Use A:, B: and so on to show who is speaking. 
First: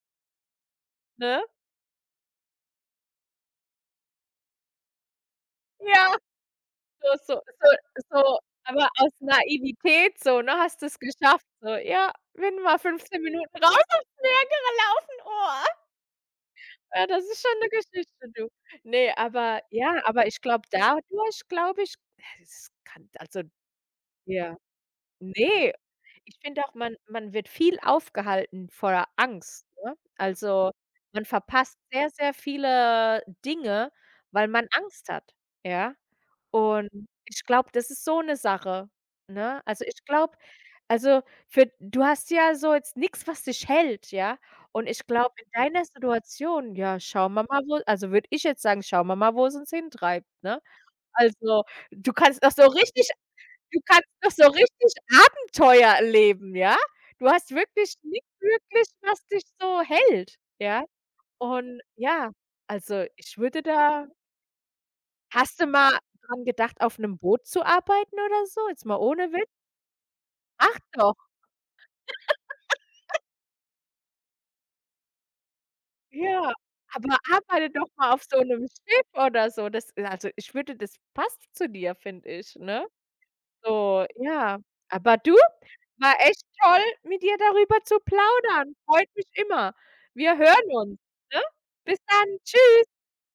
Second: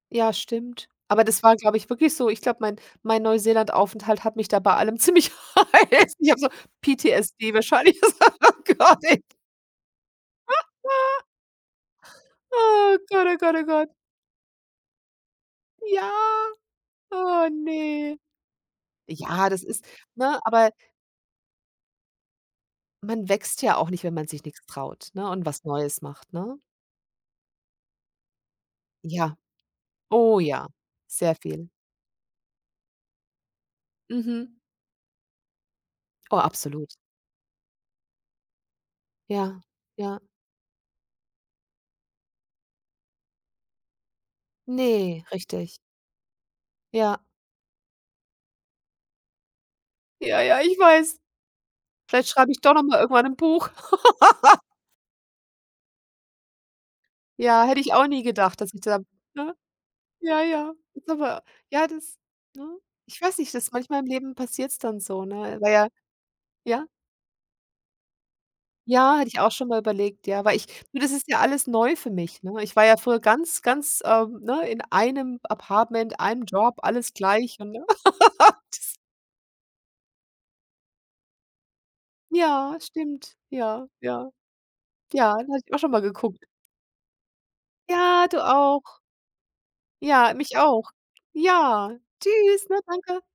A: Ja, stimmt. Aber das
B: Ne?
A: war, glaube ich, wirklich so. Ich glaube, mein mein Neuseelandaufenthalt hat mich da bei allem ziemlich. [unintelligible]
B: Ja.
A: Ich habe so
B: So so
A: PTSD
B: so
A: wahrscheinlich, oder
B: so
A: so,
B: aber
A: Gott,
B: aus
A: eh.
B: Naivität so, ne, hast du's geschafft so. Ja, wenn du mal
A: Ah,
B: 15
A: Gott, oh Gott, oh
B: Minuten raus
A: Gott.
B: aufs [unintelligible] gelaufen, oh.
A: Ja,
B: Ja, das ist
A: oh,
B: schon 'ne
A: ne.
B: Geschichte, du. Ne,
A: Ja,
B: aber
A: das ist
B: ja aber
A: ne,
B: ich glaube
A: aber
B: dadurch, glaube ich ja, es kann
A: man
B: also
A: wächst ja auch nicht, wenn man sich
B: Ja.
A: nichts traut, ne, und was
B: Ne!
A: Neues macht,
B: Ich
A: ne?
B: finde auch, man man wird viel aufgehalten voller
A: Ja.
B: Angst, ne?
A: Oh, ja,
B: Also, man
A: sehr viel.
B: verpasst sehr, sehr viele Dinge, weil
A: Mhm.
B: man Angst hat, ja?
A: Oh,
B: Und
A: absolut.
B: ich glaube, das ist so 'ne Sache, ne?
A: Ja.
B: Also, ich
A: Ja.
B: glaube also, für du hast ja so jetzt nix, was dich hält, ja. Und ich
A: Ne,
B: glaube, in
A: richtig.
B: deiner Situation: „Ja,
A: Ja.
B: schauen wir mal, wo“ Also, würde ich jetzt sagen: „Schauen wir mal, wo's uns hintreibt,“
A: Ja, ja,
B: ne?
A: ich weiß.
B: Also, du
A: Vielleicht
B: kannst noch
A: schreibe ich
B: so
A: doch noch mal
B: richtig
A: irgendwann 'n Buch.
B: du kannst noch so richtig Abenteuer erleben, ja? Du hast
A: Ja, hätte ich
B: wirklich
A: auch nie
B: nichts
A: gedacht, dass ich
B: wirklich,
A: da
B: was dich
A: ne?
B: so hält,
A: Ja, ja.
B: ja?
A: Ist aber
B: Und
A: Ja, das
B: ja,
A: ne?
B: also,
A: Ich weiß
B: ich
A: nicht,
B: würde
A: das manchmal im
B: da
A: Leben passiert's dann so, ne?
B: Hast du
A: Na ja
B: mal dran gedacht,
A: Ja?
B: auf 'nem Boot zu arbeiten oder so? Jetzt mal
A: Ja, hatte
B: ohne
A: ich
B: Witz?
A: auch schon mal überlegt, ja, weil ich
B: Mach
A: Du, das
B: doch.
A: ist ja alles neu für mich, ne. Ich war ja früher ganz ganz, ähm, ne, in einem Apartment, einem
B: Ja,
A: Job, alles
B: aber
A: gleich.
B: arbeite doch
A: [unintelligible]
B: mal auf so 'nem
A: Das
B: Schiff oder so. Das also, ich würde das passt zu dir, finde ich,
A: Ja,
B: ne?
A: stimmt. Ja,
B: So,
A: ja.
B: ja Aber
A: Ja,
B: du,
A: das hatte ich auch schon mal
B: war echt
A: geguckt.
B: toll, mit dir darüber zu
A: Ja, du
B: plaudern.
A: auch.
B: Freut mich immer.
A: Ja,
B: Wir
A: mich
B: hören
A: auch.
B: uns, ne?
A: Ja!
B: Bis dann.
A: Tschüss, ne,
B: Tschüss.
A: danke.